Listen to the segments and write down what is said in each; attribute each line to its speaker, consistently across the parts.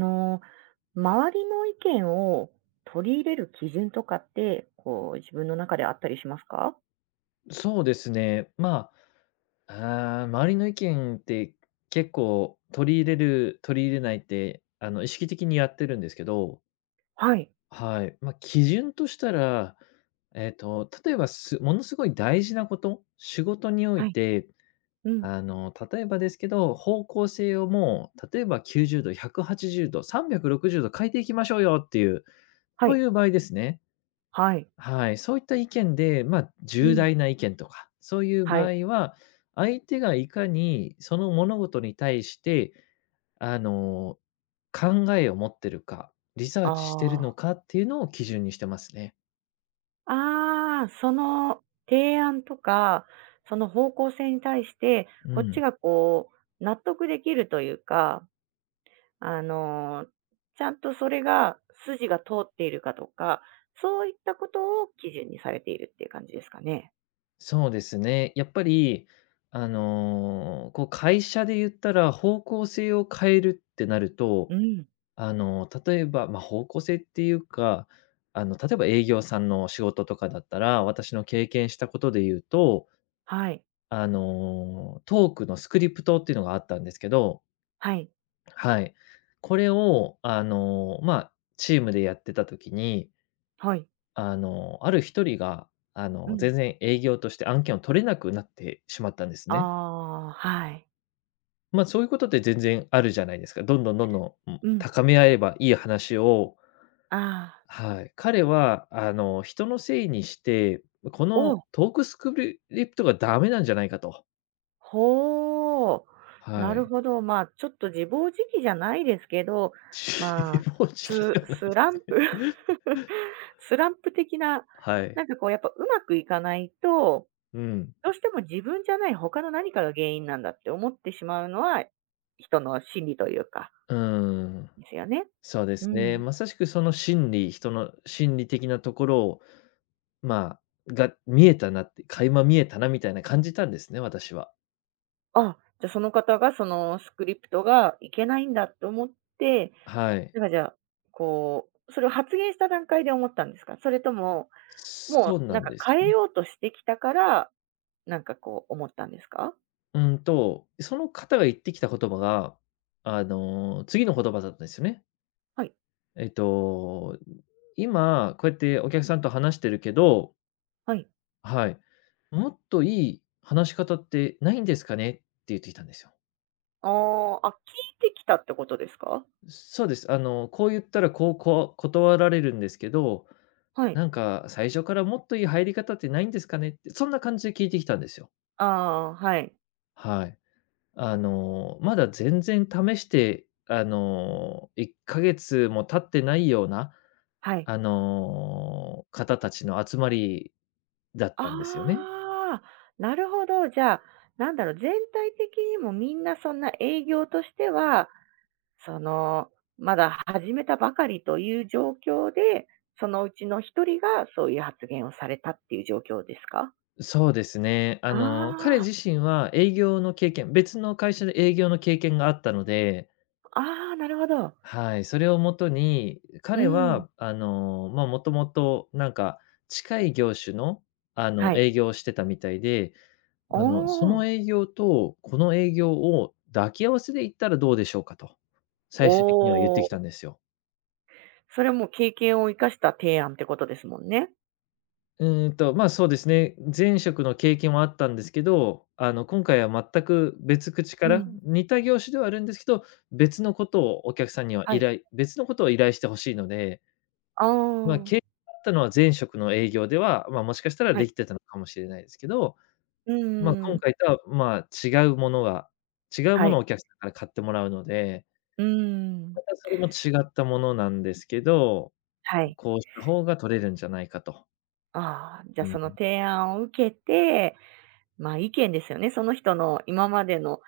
Speaker 1: あの、周りの意見を取り入れる基準とかって、自分の中であったりしますか？
Speaker 2: そうですね。まあ、周りの意見って結構取り入れる、取り入れないって、意識的にやってるんですけど、
Speaker 1: はい。
Speaker 2: はい。まあ、基準としたら、例えば、ものすごい大事なこと、仕事にお
Speaker 1: は
Speaker 2: い
Speaker 1: い。
Speaker 2: て、
Speaker 1: うん。
Speaker 2: 例えばですけど、方向性をもう、例えば90度、180度、360度変えていきましょうよっていう、
Speaker 1: は
Speaker 2: そう
Speaker 1: い。
Speaker 2: いう場合ですね。
Speaker 1: はい。
Speaker 2: はい、そういった意見で、まあ、
Speaker 1: う
Speaker 2: 重
Speaker 1: ん。
Speaker 2: 大な意見とか、そういう
Speaker 1: は
Speaker 2: 場
Speaker 1: い。
Speaker 2: 合は、相手がいかにその物事に対して、あの、考えを持ってるか、リサー
Speaker 1: あ
Speaker 2: チしてるの
Speaker 1: あ。
Speaker 2: かっていうのを基準にしてますね。
Speaker 1: ああ、その提案とか、その方向性に対して、
Speaker 2: う
Speaker 1: こっち
Speaker 2: ん。
Speaker 1: が納得できるというか、あの、ちゃんとそれが筋が通っているかとか、そういったことを基準にされているっていう感じですかね。
Speaker 2: そうですね。やっぱり、こう会社で言ったら、方向性を変えるってなる
Speaker 1: う
Speaker 2: と、
Speaker 1: ん。
Speaker 2: 例えば、まあ、方向性っていうか、例えば営業さんの仕事とかだったら、私の経験したことで言うと、
Speaker 1: はい。
Speaker 2: トークのスクリプトっていうのがあったんですけど、
Speaker 1: はい。
Speaker 2: はい。これを、まあ、チームでやってた時に、
Speaker 1: はい。
Speaker 2: ある一人が、
Speaker 1: うん。
Speaker 2: 全然営業として案件を取れなくなってしまったんです
Speaker 1: あ
Speaker 2: ね。
Speaker 1: あ、はい。
Speaker 2: まあ、そういうことって全然あるじゃないですか。どんどんどんどん、うん、
Speaker 1: うん。
Speaker 2: 高め合えばいい話を、
Speaker 1: ああ、
Speaker 2: はい。彼は、人のせいにして、この
Speaker 1: お、
Speaker 2: トークスクリプトがダメなんじゃないかと。
Speaker 1: ほう。
Speaker 2: は
Speaker 1: なる
Speaker 2: い。
Speaker 1: ほど。まあ、ちょっと自暴自棄じゃないですけど、ま
Speaker 2: 自
Speaker 1: あ、
Speaker 2: 暴自棄
Speaker 1: ス
Speaker 2: ではな
Speaker 1: ス
Speaker 2: いで
Speaker 1: ラ
Speaker 2: す。
Speaker 1: ンプ スランプ的な、
Speaker 2: はい。
Speaker 1: なんかやっぱうまくいかないと、
Speaker 2: うん。
Speaker 1: どうしても自分じゃない他の何かが原因なんだって思ってしまうのは、人の心理というか、
Speaker 2: うーん。
Speaker 1: ですよね。
Speaker 2: そうで
Speaker 1: う
Speaker 2: すね。
Speaker 1: ん。
Speaker 2: まさしくその心理、人の心理的なところを、まが見えたなって、垣間見えたなみたいな感じたんですね、私は。
Speaker 1: あ、じゃあその方がそのスクリプトがいけないんだと思って、
Speaker 2: はい。
Speaker 1: なんかじゃあ、それを発言した段階で思ったんですか？それとも、
Speaker 2: そ
Speaker 1: も
Speaker 2: う
Speaker 1: う
Speaker 2: な
Speaker 1: なん
Speaker 2: ん
Speaker 1: か
Speaker 2: ですよ
Speaker 1: 変え
Speaker 2: ね。
Speaker 1: ようとしてきたから、なんか思ったんですか？
Speaker 2: その方が言ってきた言葉が、次の言葉だったんですよね。
Speaker 1: はい、
Speaker 2: えっと、今、こうやってお客さんと話してるけど、
Speaker 1: はい。
Speaker 2: はい。もっといい話し方ってないんですかね？って言ってきたんですよ。
Speaker 1: ああ、あ、聞いてきたってことですか？
Speaker 2: そうです。こう言ったら、こう断られるんですけど、
Speaker 1: はい。
Speaker 2: なんか最初からもっといい入り方ってないんですかね？って、そんな感じで聞いてきたんですよ。
Speaker 1: ああ、はい、
Speaker 2: はい。まだ全然試して、1ヶ月も経ってないような、
Speaker 1: はい。
Speaker 2: 方たちの集まりだったんですよね。
Speaker 1: ああ、なるほど。じゃあ、なんだろう、全体的にもみんなそんな営業としては、その、まだ始めたばかりという状況で、そのうちの一人がそういう発言をされたっていう状況ですか？
Speaker 2: そうですね。
Speaker 1: あ
Speaker 2: 彼
Speaker 1: あ、
Speaker 2: 自身は営業の経験別の会社で営業の経験があったので、
Speaker 1: ああ、なるほど。
Speaker 2: はい、それをもとに、
Speaker 1: う
Speaker 2: 彼
Speaker 1: ん。
Speaker 2: はあの、まあ、もともとなんか近い業種の、
Speaker 1: はい。
Speaker 2: 営業をしてたみたいで、
Speaker 1: お
Speaker 2: その
Speaker 1: お。
Speaker 2: 営業とこの営業を抱き合わせで行ったらどうでしょうかと、
Speaker 1: お
Speaker 2: 最終的には言ってき
Speaker 1: お。
Speaker 2: たんですよ。
Speaker 1: それはもう経験を生かした提案ってことですもんね。
Speaker 2: まあ、そうですね。前職の経験はあったんですけど、今回は全く別口
Speaker 1: う
Speaker 2: から、
Speaker 1: ん。
Speaker 2: 似た業種ではあるんですけど、別のことをお客さんには
Speaker 1: は
Speaker 2: 依
Speaker 1: い。
Speaker 2: 頼別のことを依頼してほしいので、
Speaker 1: あ
Speaker 2: まあ、
Speaker 1: あ。
Speaker 2: 経験があったのは前職の営業では、まあ、もしかしたら
Speaker 1: は
Speaker 2: で
Speaker 1: い。
Speaker 2: きてたのかもしれないですけど、
Speaker 1: う
Speaker 2: まあ、
Speaker 1: ん
Speaker 2: 今
Speaker 1: ん
Speaker 2: 回とは、まあ、違う
Speaker 1: は
Speaker 2: ものを
Speaker 1: い。
Speaker 2: お客さんから買ってもらうので、
Speaker 1: うーん。
Speaker 2: またそれも違ったものなんですけど、
Speaker 1: はい。
Speaker 2: こうした方が取れるんじゃないかと。
Speaker 1: ああ、じゃ、
Speaker 2: う
Speaker 1: あその
Speaker 2: ん。
Speaker 1: 提案を受けて、ま、あ意見ですよね。その人の今までの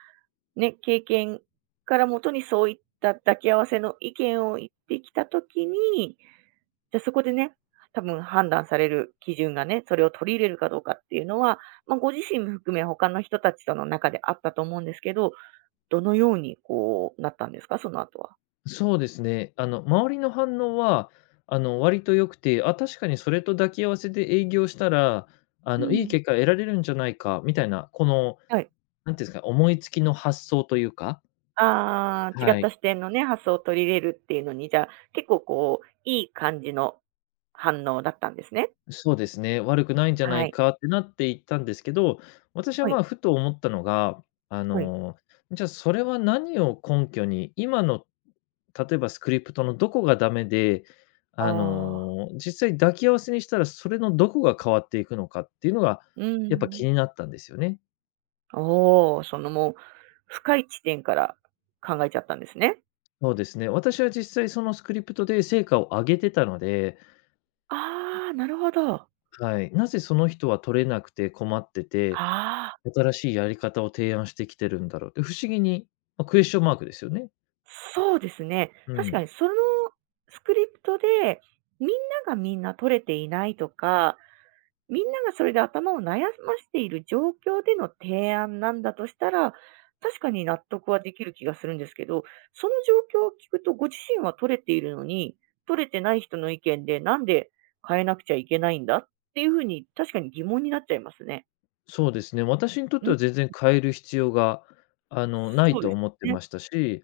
Speaker 1: ね、経験からもとにそういった抱き合わせの意見を言ってきたときに、じゃ、そこでね、多分判断される基準がね、それを取り入れるかどうかっていうのは、まあ、ご自身も含め他の人たちとの中であったと思うんですけど、どのようにこうなったんですか？その後は。
Speaker 2: そうですね。周りの反応は、割と良くて、あ、確かにそれと抱き合わせで営業したら、
Speaker 1: う
Speaker 2: いい
Speaker 1: ん。
Speaker 2: 結果得られるんじゃないかみたいな、この、
Speaker 1: はい。
Speaker 2: なんていうんですか、思いつきの発想というか、
Speaker 1: ああ、違っ
Speaker 2: は
Speaker 1: た
Speaker 2: い、
Speaker 1: 視点のね、発想を取り入れるっていうのに、じゃあ、結構いい感じの反応だったんですね。
Speaker 2: そうですね、悪くないんじゃな
Speaker 1: は
Speaker 2: い
Speaker 1: い。
Speaker 2: かってなっていったんですけど、私は
Speaker 1: は
Speaker 2: ま
Speaker 1: い。
Speaker 2: あ、ふと思ったのが、あ
Speaker 1: はい。
Speaker 2: の、じゃあそれは何を根拠に、今の例えばスクリプトのどこがダメで、
Speaker 1: ああ、
Speaker 2: 実際抱き合わせにしたら、それのどこが変わっていくのかっていうのが、
Speaker 1: う
Speaker 2: やっぱ気
Speaker 1: ん。
Speaker 2: になったんですよね。
Speaker 1: おお、もう、深い地点から考えちゃったんですね。
Speaker 2: そうですね。私は実際そのスクリプトで成果を上げてたので、
Speaker 1: ああ、なるほど。あ
Speaker 2: はい、なぜその人は取れなくて困ってて、
Speaker 1: あ、
Speaker 2: 新しいやり方を提案してきてるんだろうって、不思議に、ま、クエスチョンマークですよね。
Speaker 1: そうですね。
Speaker 2: う
Speaker 1: 確か
Speaker 2: ん。
Speaker 1: にそのスクリプトで、みんながみんな取れていないとか、みんながそれで頭を悩ましている状況での提案なんだとしたら、確かに納得はできる気がするんですけど、その状況を聞くとご自身は取れているのに、取れてない人の意見でなんで変えなくちゃいけないんだっていうふうに確かに疑問になっちゃいますね。
Speaker 2: そうですね。私にとっ
Speaker 1: う
Speaker 2: て
Speaker 1: ん、
Speaker 2: は全然変える必要が、ない
Speaker 1: そうで
Speaker 2: と
Speaker 1: す
Speaker 2: 思って
Speaker 1: ね。
Speaker 2: ましたし、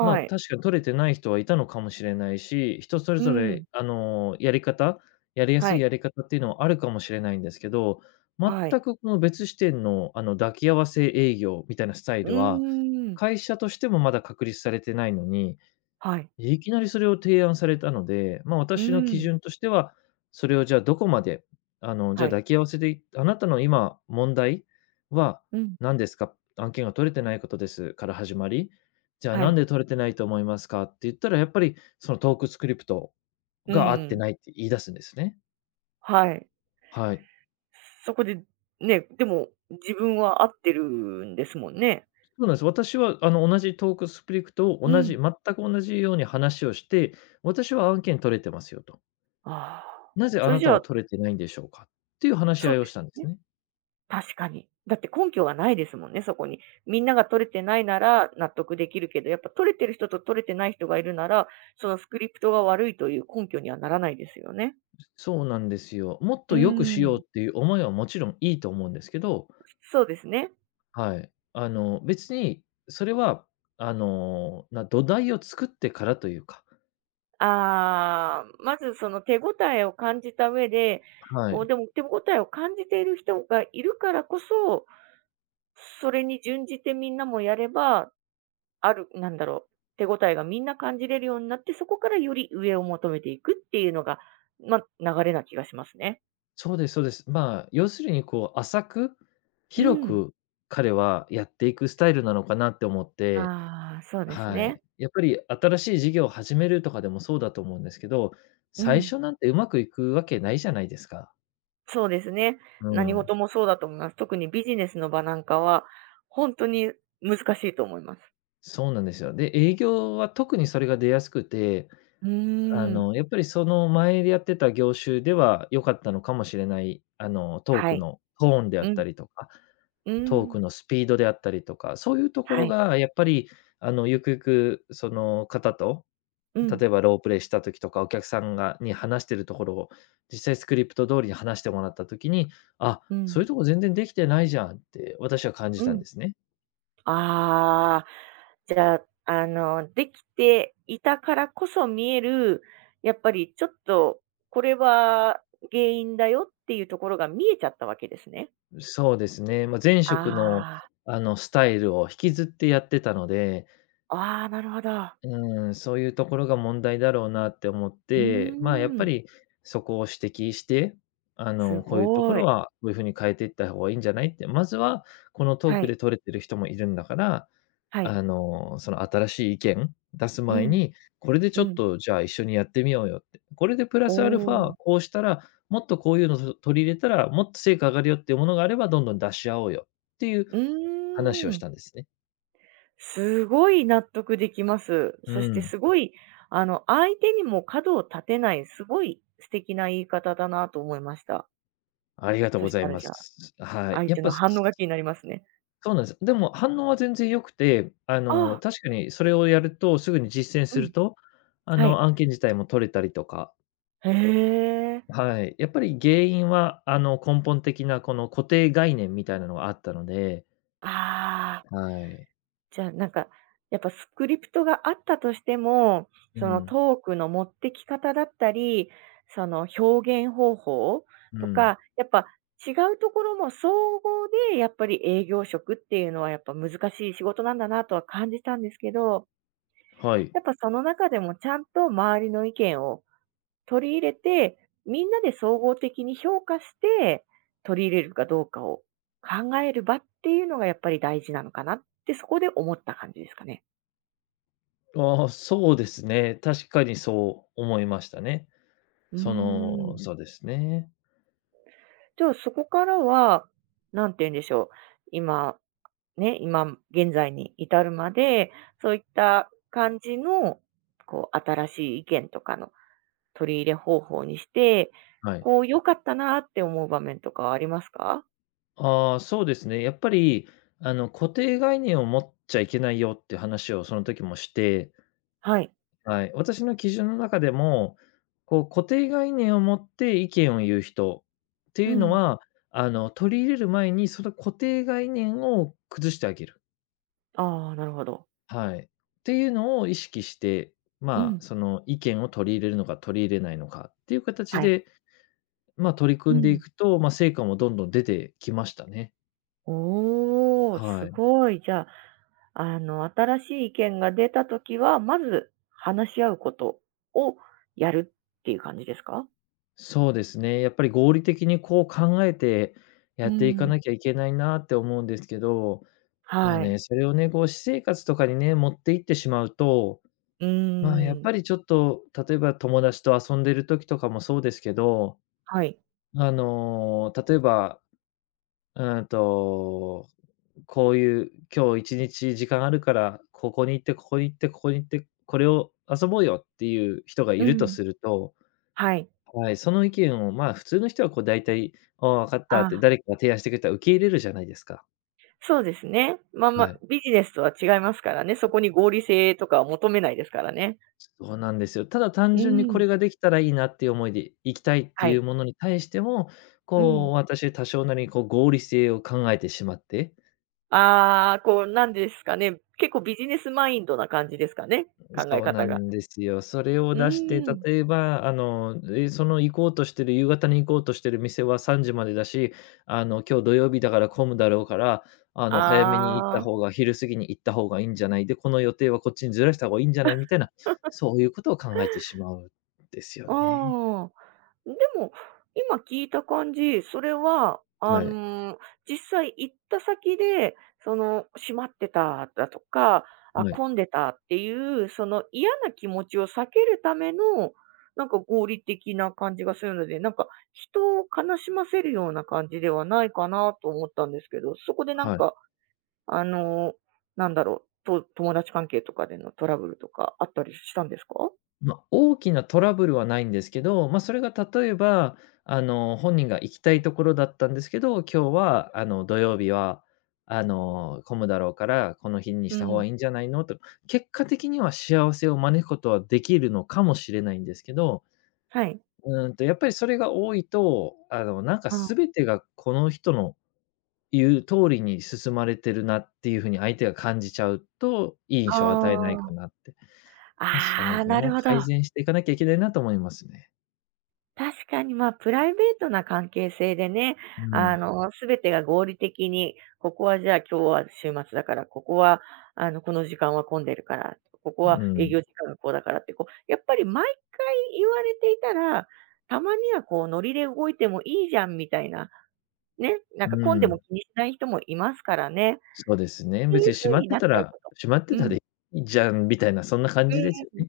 Speaker 2: まあ、
Speaker 1: い。
Speaker 2: 確かに取れてない人はいたのかもしれないし、人それ
Speaker 1: う
Speaker 2: ぞれ、
Speaker 1: ん。
Speaker 2: やりや
Speaker 1: は
Speaker 2: すい
Speaker 1: い。
Speaker 2: やり方っていうのはあるかもしれないんですけど、
Speaker 1: は
Speaker 2: 全
Speaker 1: い。
Speaker 2: くこの別視点の、抱き合わせ営業みたいなスタイ
Speaker 1: うー
Speaker 2: ルは、
Speaker 1: ん。
Speaker 2: 会社としてもまだ確立されてないのに、
Speaker 1: はい。
Speaker 2: いきなりそれを提案されたので、まあ、
Speaker 1: う
Speaker 2: 私の
Speaker 1: ー
Speaker 2: 基
Speaker 1: ん。
Speaker 2: 準としては、それをじゃあどこまで、じ
Speaker 1: は
Speaker 2: ゃあ
Speaker 1: い。
Speaker 2: 抱き合わせで、あなたの今問題は
Speaker 1: うん。
Speaker 2: 何ですか？案件が取れてないことですから始まり、じゃあ
Speaker 1: は
Speaker 2: なん
Speaker 1: い。
Speaker 2: で取れてないと思いますかって言ったら、やっぱりそのトークスクリプト
Speaker 1: う
Speaker 2: が合っ
Speaker 1: ー
Speaker 2: て
Speaker 1: ん。
Speaker 2: ないって言い出すんですね。
Speaker 1: はい。
Speaker 2: はい。
Speaker 1: そこで、ね、でも自分は合ってるんですもんね。
Speaker 2: そうなんです。私はあの同じトークスクリプトを
Speaker 1: う
Speaker 2: 同じ
Speaker 1: ん。
Speaker 2: 全く同じように話をして、私は案件取れてますよと。
Speaker 1: ああ、
Speaker 2: なぜあ
Speaker 1: それ
Speaker 2: な
Speaker 1: じ
Speaker 2: た
Speaker 1: ゃ
Speaker 2: は
Speaker 1: あ、
Speaker 2: 取れてないんでしょうか？っていう話し
Speaker 1: そ
Speaker 2: 合
Speaker 1: う
Speaker 2: いを
Speaker 1: で
Speaker 2: し
Speaker 1: す
Speaker 2: た
Speaker 1: よ
Speaker 2: んです
Speaker 1: ね。
Speaker 2: ね。
Speaker 1: 確かに。だって根拠がないですもんね、そこに。みんなが取れてないなら納得できるけど、やっぱ取れてる人と取れてない人がいるなら、そのスクリプトが悪いという根拠にはならないですよね。
Speaker 2: そうなんですよ。もっ
Speaker 1: うー
Speaker 2: と良くしよう
Speaker 1: ん。
Speaker 2: っていう思いはもちろんいいと思うんですけど、
Speaker 1: そうですね。
Speaker 2: はい。あの、別に、それは土台を作ってからというか、
Speaker 1: ああ、まずその手応えを感じた上で、
Speaker 2: は
Speaker 1: こう
Speaker 2: い。
Speaker 1: でも手応えを感じている人がいるからこそそれに準じてみんなもやれば、ある、なんだろう、手応えがみんな感じれるようになって、そこからより上を求めていくっていうのが、ま、流れな気がしますね。
Speaker 2: そうです、そうです。まあ、要するにこう浅く、
Speaker 1: う
Speaker 2: 広
Speaker 1: ん。
Speaker 2: く彼はやっていくスタイルなのかなって思って、
Speaker 1: ああ、そうです
Speaker 2: はい。
Speaker 1: ね。
Speaker 2: やっぱり新しい事業を始めるとかでもそうだと思うんですけど、
Speaker 1: う
Speaker 2: 最
Speaker 1: ん。
Speaker 2: 初なんてうまくいくわけないじゃないですか。
Speaker 1: そうですね。
Speaker 2: う
Speaker 1: 何
Speaker 2: ん。
Speaker 1: 事もそうだと思います。特にビジネスの場なんかは、ほんとに難しいと思います。
Speaker 2: そうなんですよ。で、営業は特にそれが出やすくて、
Speaker 1: うーん。
Speaker 2: やっぱりその前でやってた業種では良かったのかもしれない、トー
Speaker 1: は
Speaker 2: ク
Speaker 1: い。
Speaker 2: のトーンであ
Speaker 1: う
Speaker 2: っ
Speaker 1: ん、
Speaker 2: たりとか、
Speaker 1: うー
Speaker 2: トー
Speaker 1: ん。
Speaker 2: クのスピードであったりとか、そういうとこ
Speaker 1: は
Speaker 2: ろ
Speaker 1: い。
Speaker 2: がやっぱり、ゆくゆくその方と、
Speaker 1: うん、
Speaker 2: 例えばロープレイした時とか、お客さんに話してるところを、実際スクリプト通りに話してもらった時に、あ、
Speaker 1: う
Speaker 2: そうい
Speaker 1: ん。
Speaker 2: うとこ全然できてないじゃんって私は感じ
Speaker 1: う
Speaker 2: たん
Speaker 1: ん。
Speaker 2: ですね。
Speaker 1: ああ、じゃあ、できていたからこそ見える、やっぱりちょっと、これは原因だよっていうところが見えちゃったわけですね。
Speaker 2: そうですね。まあ、前職の、
Speaker 1: ああ、
Speaker 2: スタイルを引きずってやってたので、
Speaker 1: ああ、なるほど。
Speaker 2: うーん、そういうところが問題だろうなって思っ
Speaker 1: うー
Speaker 2: て、まあ、やっぱ
Speaker 1: ん、
Speaker 2: りそこを指摘して、
Speaker 1: す
Speaker 2: こういうとこ
Speaker 1: ごい。
Speaker 2: ろはこういう風に変えていった方がいいんじゃないって、まずはこのトー
Speaker 1: は
Speaker 2: ク
Speaker 1: い、
Speaker 2: で取れてる人もいるんだから、
Speaker 1: はい。
Speaker 2: その新しい意見出す
Speaker 1: う
Speaker 2: 前
Speaker 1: ん、
Speaker 2: に、これでち
Speaker 1: う
Speaker 2: ょっ
Speaker 1: ん。
Speaker 2: とじゃあ一緒にやってみようよって。これでプラ
Speaker 1: お
Speaker 2: スアルフ
Speaker 1: お、
Speaker 2: ァ、こうしたら、もっとこういうのと取り入れたら、もっと成果上がるよっていうものがあれば、どんどん出し合おうよっていう
Speaker 1: う
Speaker 2: 話を
Speaker 1: ー
Speaker 2: し
Speaker 1: ん。
Speaker 2: たんですね。
Speaker 1: すごい納得できます。
Speaker 2: う
Speaker 1: そして
Speaker 2: ん。
Speaker 1: すごい、相手にも角を立てない、すごい素敵な言い方だなと思いました。
Speaker 2: ありがとう
Speaker 1: そ
Speaker 2: ご
Speaker 1: し
Speaker 2: ざ
Speaker 1: た
Speaker 2: い
Speaker 1: ら
Speaker 2: ま
Speaker 1: じゃあ、
Speaker 2: す。はい。
Speaker 1: 相
Speaker 2: やっ
Speaker 1: 手の
Speaker 2: ぱ
Speaker 1: 反応
Speaker 2: す
Speaker 1: が気になりますね。
Speaker 2: そうなんです。でも反応は全然良くて、
Speaker 1: ああ、
Speaker 2: 確かにそれをやると、すぐに実践
Speaker 1: う
Speaker 2: す
Speaker 1: ん、
Speaker 2: ると、
Speaker 1: はい。
Speaker 2: 案件自体も取れたりとか。
Speaker 1: へえ。
Speaker 2: はい。やっぱり原因は、根本的なこの固定概念みたいなのがあったので。
Speaker 1: ああ、
Speaker 2: はい。
Speaker 1: じゃあなんか、やっぱスクリプトがあったとしても、
Speaker 2: う
Speaker 1: その
Speaker 2: ん、
Speaker 1: トークの持ってき方だったり、その表現方法
Speaker 2: う
Speaker 1: と
Speaker 2: ん、
Speaker 1: か、やっぱ違うところも総合でやっぱり営業職っていうのはやっぱ難しい仕事なんだなとは感じたんですけど、
Speaker 2: はい。
Speaker 1: やっぱその中でもちゃんと周りの意見を取り入れて、みんなで総合的に評価して、取り入れるかどうかを考える場っていうのがやっぱり大事なのかなって、そこで思った感じですかね。
Speaker 2: ああ、そうですね。確かにそう思いましたね。
Speaker 1: うーん。
Speaker 2: そうですね。
Speaker 1: じゃあ、そこからは、なんて言うんでしょう、今、ね、今現在に至るまで、そういった感じの、新しい意見とかの取り入れ方法にして、
Speaker 2: はい。
Speaker 1: 良かったなって思う場面とかはありますか？
Speaker 2: ああ、そうですね。やっぱり、固定概念を持っちゃいけないよって話をその時もして、
Speaker 1: はい。
Speaker 2: はい、私の基準の中でも、こう固定概念を持って意見を言う人って
Speaker 1: う
Speaker 2: いうの
Speaker 1: ん。
Speaker 2: は、取り入れる前にその固定概念を崩してあげる。
Speaker 1: ああ、なるほど。
Speaker 2: はい。っていうのを意識して、
Speaker 1: う
Speaker 2: まあ、
Speaker 1: ん
Speaker 2: その意見を取り入れるのか取り入れないのかっていう形
Speaker 1: はい。
Speaker 2: で、まあ、取り
Speaker 1: う
Speaker 2: 組んでい
Speaker 1: ん。
Speaker 2: くと、まあ、成果もどんどん出てきましたね。
Speaker 1: おお、す
Speaker 2: はい。
Speaker 1: ごい。じゃあ、新しい意見が出たときは、まず話し合うことをやるっていう感じですか？
Speaker 2: そうですね。やっぱり合理的にこう考えて
Speaker 1: う
Speaker 2: やっていか
Speaker 1: ん。
Speaker 2: なきゃいけないなって思うんですけど、まあ
Speaker 1: はい。
Speaker 2: ね、それをね、こう私生活とかにね、持っていってしまうと、
Speaker 1: うー
Speaker 2: まあ、やっ
Speaker 1: ん。
Speaker 2: ぱりちょっと、例えば友達と遊んでる時とかもそうですけど、
Speaker 1: はい。
Speaker 2: 例えば、うんと、こういう今日1日時間あるから、ここに行って、ここに行って、ここに行って、これを遊ぼうよっていう人がい
Speaker 1: う
Speaker 2: ると
Speaker 1: ん。
Speaker 2: すると、
Speaker 1: はい。
Speaker 2: はい、その意見を、まあ、普通の人はこう大体、ああ、分かった
Speaker 1: あ
Speaker 2: って
Speaker 1: あ、
Speaker 2: 誰かが提案してくれたら受け入れるじゃないですか。
Speaker 1: そうですね。まあま
Speaker 2: は
Speaker 1: あ、
Speaker 2: い。
Speaker 1: ビジネスとは違いますからね。そこに合理性とかは求めないですからね。
Speaker 2: そうなんですよ。ただ単
Speaker 1: う
Speaker 2: 純にこ
Speaker 1: ん。
Speaker 2: れができたらいいなっていう思いで行きたいって
Speaker 1: は
Speaker 2: い
Speaker 1: い。
Speaker 2: うものに対しても、
Speaker 1: う
Speaker 2: こ
Speaker 1: ん。
Speaker 2: う、私多少なりにこう合理性を考えてしまって、
Speaker 1: ああ、こうなんですかね、結構ビジネスマインドな感じですかね、考え
Speaker 2: そうな
Speaker 1: 方が。
Speaker 2: んですよ。それを
Speaker 1: う
Speaker 2: 出して、
Speaker 1: ん。
Speaker 2: 例えば、その行こうとしてる夕方に行こうとしてる店は3時までだし、今日土曜日だから混むだろうから、早めに行った
Speaker 1: ああ、
Speaker 2: 方が昼過ぎに行った方がいいんじゃない、で、この予定はこっちにずらした方がいいんじゃないみたいな、そういうことを考えてしまうんですよね。
Speaker 1: ああ。でも、今聞いた感じ、それは、
Speaker 2: はい、
Speaker 1: 実際行った先で、閉まってただとか、あ、
Speaker 2: はい、
Speaker 1: 混んでたっていう、その嫌な気持ちを避けるための、なんか合理的な感じがするので、なんか人を悲しませるような感じではないかなと思ったんですけど、そこでなん
Speaker 2: はい。
Speaker 1: か、あの、なんだろう、と友達関係とかでのトラブルとかあったりしたんですか？
Speaker 2: まあ、大きなトラブルはないんですけど、まあ、それが例えば、本人が行きたいところだったんですけど、今日は、土曜日は、混むだろうから、この日に
Speaker 1: う
Speaker 2: した方
Speaker 1: ん。
Speaker 2: がいいんじゃないのと、結果的には幸せを招くことはできるのかもしれないんですけど、
Speaker 1: はい。
Speaker 2: やっぱりそれが多いと、なんか
Speaker 1: うん。あ
Speaker 2: 全てがこの人の言う通りに進まれてるなっていう風に相手が感じちゃうと、いい印象を与えない
Speaker 1: あ。
Speaker 2: かなって。ま、その
Speaker 1: ああ、
Speaker 2: 辺
Speaker 1: なる
Speaker 2: は
Speaker 1: ほ
Speaker 2: 改
Speaker 1: ど。
Speaker 2: 善していかなきゃいけないなと思いますね。
Speaker 1: 確かに、まあ、プライベートな関係性でね、
Speaker 2: うん、
Speaker 1: すべてが合理的に、ここはじゃあ、今日は週末だから、ここは、この時間は混んでるから、ここ
Speaker 2: う
Speaker 1: は営
Speaker 2: ん、
Speaker 1: 業時間がこうだからって、やっぱり毎回言われていたら、たまにはこうノリで動いてもいいじゃんみたいな、ね、なん
Speaker 2: う
Speaker 1: か混んでも
Speaker 2: ん。
Speaker 1: 気にしない人もいますからね。っ
Speaker 2: そうですね。
Speaker 1: てい
Speaker 2: 別
Speaker 1: う
Speaker 2: に閉
Speaker 1: 風
Speaker 2: まっ
Speaker 1: に
Speaker 2: て
Speaker 1: なっち
Speaker 2: た
Speaker 1: ゃう
Speaker 2: ら
Speaker 1: こと
Speaker 2: 閉まって
Speaker 1: う
Speaker 2: た
Speaker 1: ん。
Speaker 2: でいいじゃんみたいな、そんな感
Speaker 1: う
Speaker 2: じ
Speaker 1: ん
Speaker 2: ですよ
Speaker 1: うん。
Speaker 2: ね。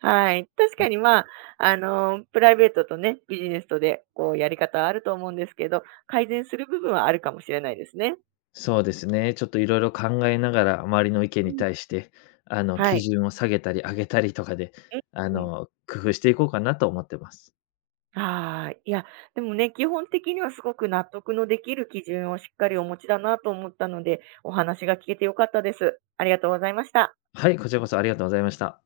Speaker 1: はい。確かに、まあ、プライベートとね、ビジネスとで、やり方はあると思うんですけど、改善する部分はあるかもしれないですね。
Speaker 2: そうですね。ちょっと色々考えながら、周りの意見
Speaker 1: う
Speaker 2: に
Speaker 1: ん。
Speaker 2: 対して、
Speaker 1: は
Speaker 2: 基
Speaker 1: い。
Speaker 2: 準を下げたり上げたりとかで、
Speaker 1: うん。
Speaker 2: 工夫していこうかなと思ってます。
Speaker 1: はい。いや、でもね、基本的にはすごく納得のできる基準をしっかりお持ちだなと思ったので、お話が聞けてよかったです。ありがとうございました。
Speaker 2: はい、こちらこそありがとうございました。